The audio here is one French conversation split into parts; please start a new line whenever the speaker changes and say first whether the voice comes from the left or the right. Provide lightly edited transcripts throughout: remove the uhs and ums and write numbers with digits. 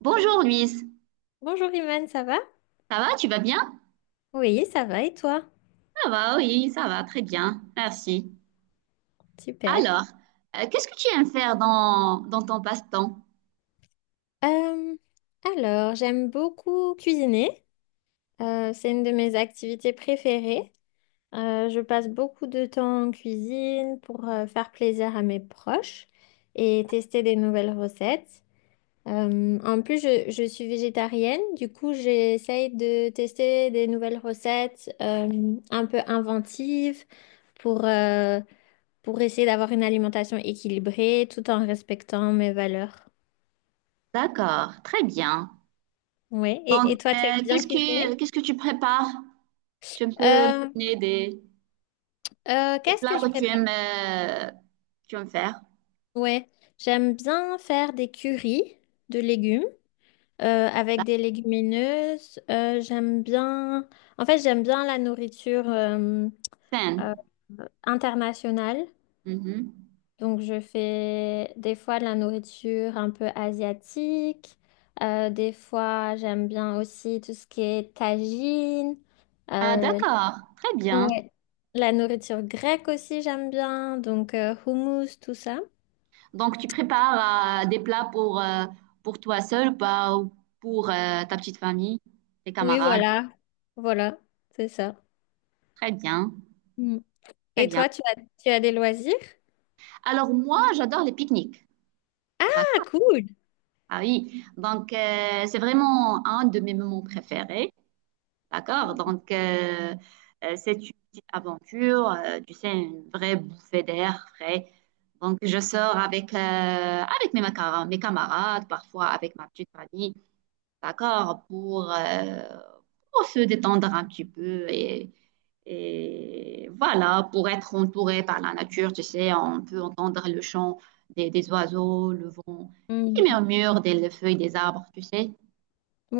right: Bonjour Louise,
left: Bonjour Imane, ça va?
right: ça va, tu vas bien?
left: Oui, ça va et toi?
right: Ça va, oui, ça va, très bien, merci.
left: Super.
right: Alors, qu'est-ce que tu aimes faire dans, ton passe-temps?
left: Euh, J'aime beaucoup cuisiner. C'est une de mes activités préférées. Je passe beaucoup de temps en cuisine pour faire plaisir à mes proches et tester des nouvelles recettes. En plus, je suis végétarienne, du coup, j'essaye de tester des nouvelles recettes un peu inventives pour, euh, pour essayer d'avoir une alimentation équilibrée tout en respectant mes valeurs.
right: D'accord, très bien.
left: Ouais.
right: Donc,
left: Et toi, tu aimes bien cuisiner?
right: qu'est-ce que tu prépares? Tu peux me
left: Euh,
right: donner des
left: Qu'est-ce que
right: plats
left: je prépare?
right: que tu aimes faire?
left: Ouais, j'aime bien faire des currys de légumes avec des légumineuses. J'aime bien, en fait, j'aime bien la nourriture euh,
right: Scène.
left: internationale.
right: Mhm.
left: Donc, je fais des fois de la nourriture un peu asiatique. Des fois, j'aime bien aussi tout ce qui est tagine.
right: Ah,
left: Euh,
right: d'accord, très bien.
left: ouais. La nourriture grecque aussi, j'aime bien. Donc, hummus, tout ça.
right: Donc, tu prépares des plats pour toi seul ou pas, ou pour ta petite famille, tes
left: Oui,
right: camarades?
left: voilà. Voilà, c'est ça.
right: Très bien,
left: Mm.
right: très
left: Et
right: bien.
left: toi, tu as des loisirs?
right: Alors moi, j'adore les pique-niques.
left: Ah,
right: D'accord?
left: cool!
right: Ah oui. Donc, c'est vraiment un de mes moments préférés. D'accord? Donc, c'est une petite aventure, tu sais, une vraie bouffée d'air frais. Donc, je sors avec, avec mes, mes camarades, parfois avec ma petite famille. D'accord? Pour se détendre un petit peu et voilà, pour être entouré par la nature, tu sais, on peut entendre le chant des oiseaux, le vent qui
left: Mm.
right: murmure des les feuilles des arbres, tu sais.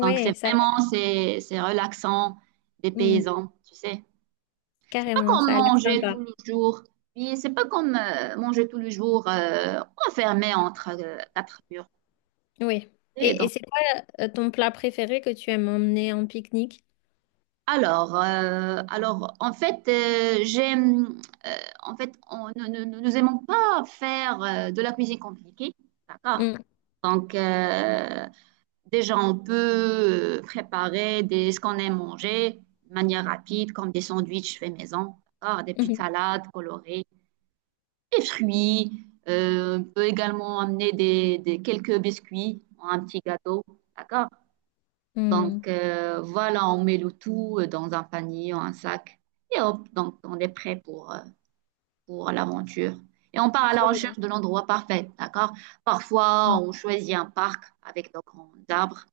right: Donc c'est
left: ça a l'air-
right: vraiment, c'est relaxant des
left: mm,
right: paysans, tu sais. C'est pas
left: carrément,
right: comme
left: ça a l'air
right: manger
left: sympa.
right: tout le jour, puis c'est pas comme manger tout le jour enfermé entre quatre murs.
left: Oui.
right: Et
left: Et
right: donc,
left: c'est quoi ton plat préféré que tu aimes emmener en pique-nique?
right: alors, alors, en fait, j'aime, euh, en fait, on, nous, nous, nous aimons pas faire de la cuisine compliquée, d'accord?
left: Mm,
right: Donc, déjà, on peut préparer des, ce qu'on aime manger de manière rapide, comme des sandwichs faits maison, d'accord? Des petites
left: mhm,
right: salades colorées, des fruits. On peut également amener des, quelques biscuits, un petit gâteau, d'accord? Donc
left: mm.
right: voilà, on met le tout dans un panier ou un sac et hop, donc on est prêt pour l'aventure. Et on part à la
left: Trop
right: recherche de l'endroit parfait, d'accord? Parfois,
left: bien.
right: on choisit un parc avec de grands arbres,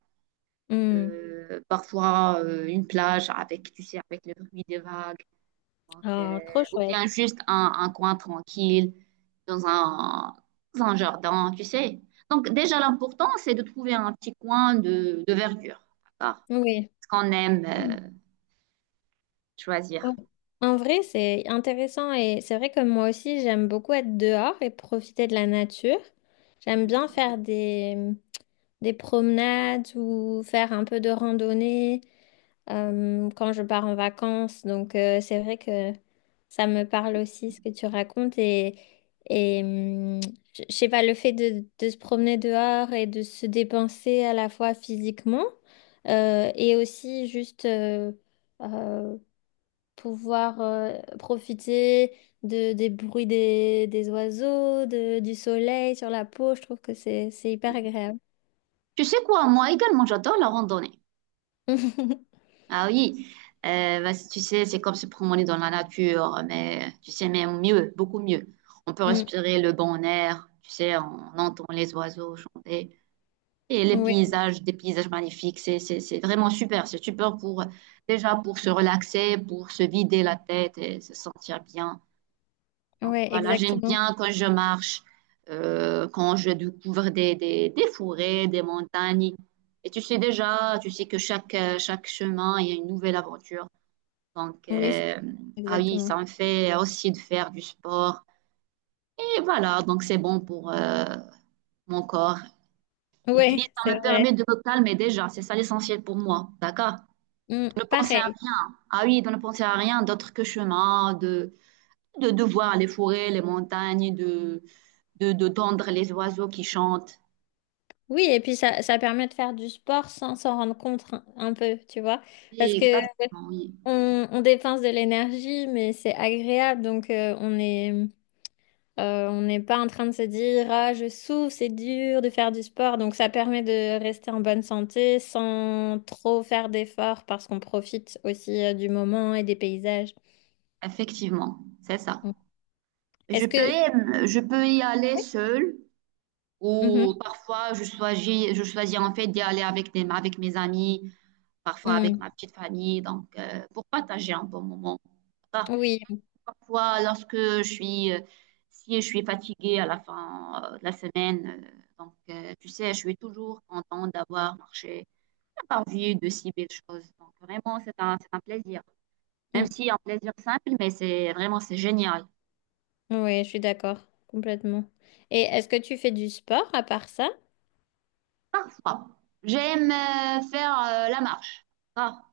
left: Mm.
right: parfois une plage avec, tu sais, avec le bruit des vagues, donc,
left: Ah, trop
right: ou
left: chouette.
right: bien juste un coin tranquille dans un, dans un jardin, tu sais. Donc déjà, l'important, c'est de trouver un petit coin de verdure, d'accord?
left: Oui.
right: Ce qu'on aime choisir.
left: En en vrai, c'est intéressant et c'est vrai que moi aussi, j'aime beaucoup être dehors et profiter de la nature. J'aime bien faire des promenades ou faire un peu de randonnée quand je pars en vacances. Donc, c'est vrai que ça me parle aussi ce que tu racontes. Et hum, je sais pas, le fait de se promener dehors et de se dépenser à la fois physiquement et aussi juste. Euh, pouvoir profiter de, des bruits des oiseaux, de, du soleil sur la peau. Je trouve que c'est hyper agréable.
right: Tu sais quoi, moi également, j'adore la randonnée. Ah oui, bah, tu sais, c'est comme se promener dans la nature, mais tu sais, mais mieux, beaucoup mieux. On peut
left: Mm.
right: respirer le bon air, tu sais, on entend les oiseaux chanter. Et les
left: Oui,
right: paysages, des paysages magnifiques, c'est vraiment super. C'est super pour, déjà pour se relaxer, pour se vider la tête et se sentir bien. Donc
left: ouais,
right: voilà, j'aime
left: exactement.
right: bien quand je marche, quand je découvre des forêts, des montagnes. Et tu sais déjà, tu sais que chaque, chaque chemin, il y a une nouvelle aventure. Donc,
left: Oui, c'est-
right: ah oui,
left: exactement.
right: ça me fait aussi de faire du sport. Et voilà, donc c'est bon pour mon corps. Et puis,
left: Oui,
right: ça
left: c'est
right: me permet
left: vrai.
right: de me calmer déjà. C'est ça l'essentiel pour moi. D'accord?
left: Mm,
right: De ne penser à,
left: pareil.
right: ah oui, de ne penser à rien d'autre que chemin, de voir les forêts, les montagnes, de d'entendre les oiseaux qui chantent.
left: Oui, et puis ça permet de faire du sport sans s'en rendre compte un peu, tu vois.
right: Oui,
left: Parce que
right: exactement, oui,
left: on dépense de l'énergie, mais c'est agréable, donc on est... on n'est pas en train de se dire, ah, je souffre, c'est dur de faire du sport. Donc, ça permet de rester en bonne santé sans trop faire d'efforts parce qu'on profite aussi du moment et des paysages.
right: effectivement, c'est ça.
left: Mm.
right: Je
left: Est-ce
right: peux,
left: que...
right: je peux y aller seule ou
left: Mhm.
right: parfois je choisis en fait d'y aller avec des, avec mes amis, parfois avec ma petite famille, donc pour partager un bon moment. Par-
left: Mm. Oui,
right: Parfois, lorsque je suis, si je suis fatiguée à la fin de la semaine, donc tu sais, je suis toujours contente d'avoir marché, d'avoir vu de si belles choses. Donc vraiment, c'est un plaisir. Même
left: Mm.
right: si en plaisir simple, mais c'est vraiment c'est génial.
left: Oui, je suis d'accord, complètement. Et est-ce que tu fais du sport à part ça?
right: Parfois, j'aime faire la marche. Ça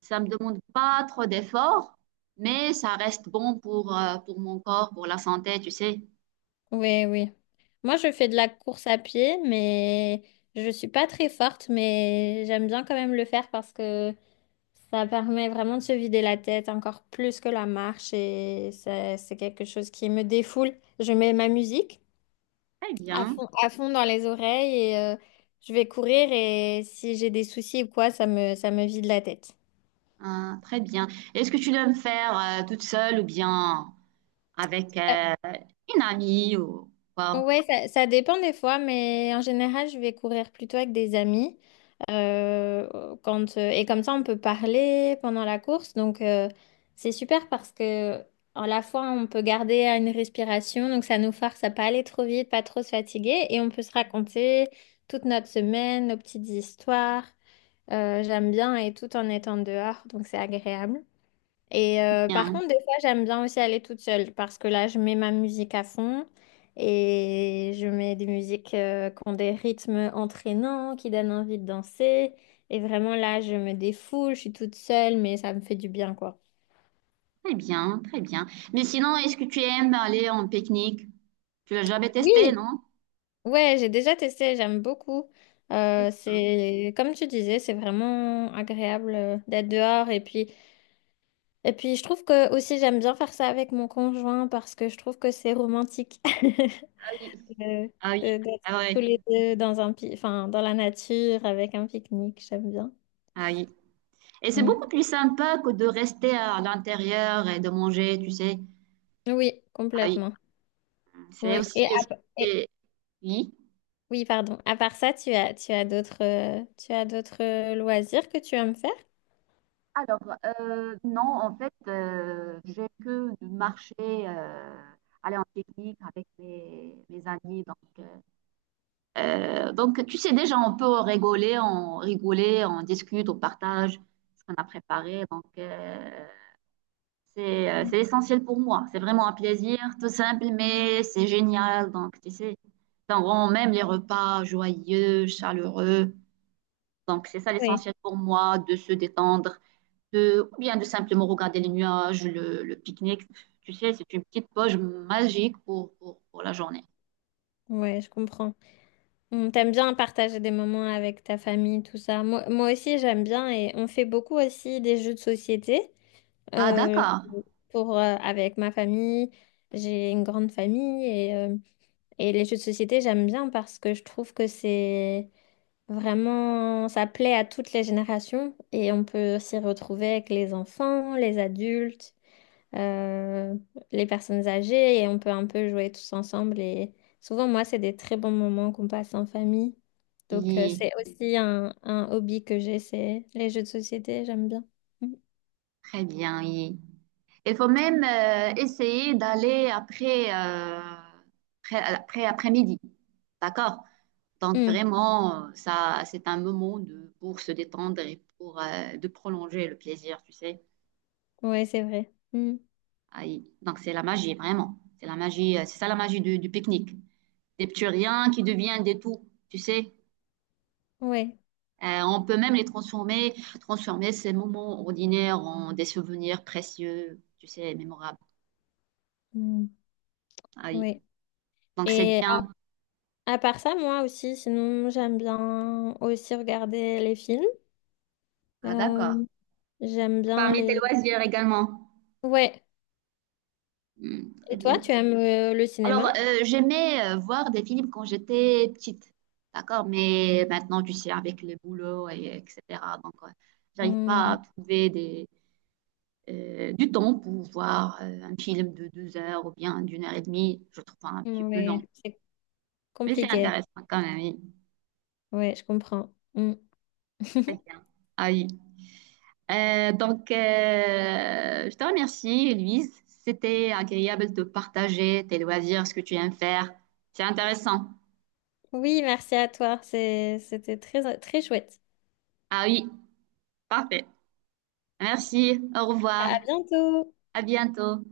right: ça me demande pas trop d'efforts, mais ça reste bon pour mon corps, pour la santé, tu sais.
left: Oui, oui. Moi, je fais de la course à pied, mais je suis pas très forte, mais j'aime bien quand même le faire parce que ça permet vraiment de se vider la tête encore plus que la marche et ça- c'est quelque chose qui me défoule. Je mets ma musique
right: Très bien,
left: à fond dans les oreilles et je vais courir et si j'ai des soucis ou quoi, ça me vide la tête.
right: hein, très bien. Est-ce que tu dois me faire toute seule ou bien avec une amie ou quoi?
left: Ouais, ça dépend des fois, mais en général, je vais courir plutôt avec des amis. Et comme ça, on peut parler pendant la course. Donc, c'est super parce que à la fois, on peut garder une respiration. Donc, ça nous force à pas aller trop vite, pas trop se fatiguer. Et on peut se raconter toute notre semaine, nos petites histoires. J'aime bien et tout en étant dehors. Donc, c'est agréable. Et par
right: Bien,
left: contre, des fois, j'aime bien aussi aller toute seule parce que là, je mets ma musique à fond et je mets des musiques qui ont des rythmes entraînants, qui donnent envie de danser. Et vraiment, là, je me défoule, je suis toute seule, mais ça me fait du bien, quoi.
right: très bien, très bien. Mais sinon, est-ce que tu aimes aller en pique-nique? Tu l'as jamais testé,
left: Oui,
right: non?
left: ouais, j'ai déjà testé, j'aime beaucoup.
right: Ah
left: C'est comme tu disais, c'est vraiment agréable d'être dehors et puis je trouve que aussi j'aime bien faire ça avec mon conjoint parce que je trouve que c'est romantique.
right: oui,
left: de,
right: ah oui,
left: d'être
right: ah
left: tous
right: ouais,
left: les deux dans enfin, dans la nature avec un pique-nique, j'aime bien.
right: ah oui. Et c'est
left: Mm.
right: beaucoup plus sympa que de rester à l'intérieur et de manger, tu sais.
left: Oui,
right: Ah oui,
left: complètement.
right: c'est
left: Oui.
right: aussi, je sais- oui.
left: Oui, pardon. À part ça, tu as d'autres loisirs que tu aimes faire?
right: Alors, non, en fait, j'ai que marché, aller en pique-nique avec mes, mes amis. Donc, tu sais, déjà, on peut rigoler, on rigoler, on discute, on partage ce qu'on a préparé. Donc, c'est c'est essentiel pour moi. C'est vraiment un plaisir, tout simple, mais c'est génial. Donc, tu sais, ça rend même les repas joyeux, chaleureux. Donc, c'est ça
left: Oui.
right: l'essentiel pour moi, de se détendre, de, ou bien de simplement regarder les nuages, le pique-nique. Tu sais, c'est une petite poche magique pour la journée.
left: Oui, je comprends. On t'aime bien partager des moments avec ta famille, tout ça. Moi, moi aussi, j'aime bien et on fait beaucoup aussi des jeux de société
right: Ah,
left: euh,
right: d'accord.
left: avec ma famille. J'ai une grande famille et les jeux de société, j'aime bien parce que je trouve que c'est vraiment, ça plaît à toutes les générations et on peut s'y retrouver avec les enfants, les adultes euh, les personnes âgées et on peut un peu jouer tous ensemble. Et souvent, moi, c'est des très bons moments qu'on passe en famille. Donc,
right: Oui,
left: c'est aussi un hobby que j'ai, c'est les jeux de société, j'aime bien. Mm.
right: très bien, oui. Il faut même essayer d'aller après, après, après-midi. D'accord? Donc
left: Mm.
right: vraiment, ça, c'est un moment de, pour se détendre et pour de prolonger le plaisir, tu sais.
left: Ouais, c'est vrai. Mm.
right: Ah, donc c'est la magie, vraiment. C'est la magie, c'est ça la magie du pique-nique. Des petits riens qui deviennent des tout, tu sais.
left: Ouais.
right: On peut même les transformer, transformer ces moments ordinaires en des souvenirs précieux, tu sais, mémorables.
left: Mm.
right: Ah oui.
left: Ouais.
right: Donc c'est
left: Et
right: bien.
left: à part ça, moi aussi, sinon, j'aime bien aussi regarder les films.
right: Ah d'accord.
left: Euh, j'aime bien
right: Parmi tes
left: les...
right: loisirs également.
left: Ouais.
right: Hmm, très
left: Et toi,
right: bien.
left: tu aimes le
right: Alors,
left: cinéma?
right: j'aimais voir des films quand j'étais petite, d'accord? Mais maintenant, tu sais, avec le boulot, et, etc. Donc, j'arrive pas
left: Mm.
right: à trouver des, du temps pour voir un film de 2 heures ou bien d'1 heure et demie. Je trouve ça un petit peu long.
left: Ouais, c'est
right: Mais c'est
left: compliqué.
right: intéressant quand même, oui.
left: Ouais, je comprends. Mm.
right: Très bien. Ah oui. Donc, je te remercie, Louise. C'était agréable de partager tes loisirs, ce que tu aimes faire. C'est intéressant.
left: Oui, merci à toi. C'est- c'était très, très chouette.
right: Ah oui, parfait. Merci, au revoir.
left: À bientôt.
right: À bientôt.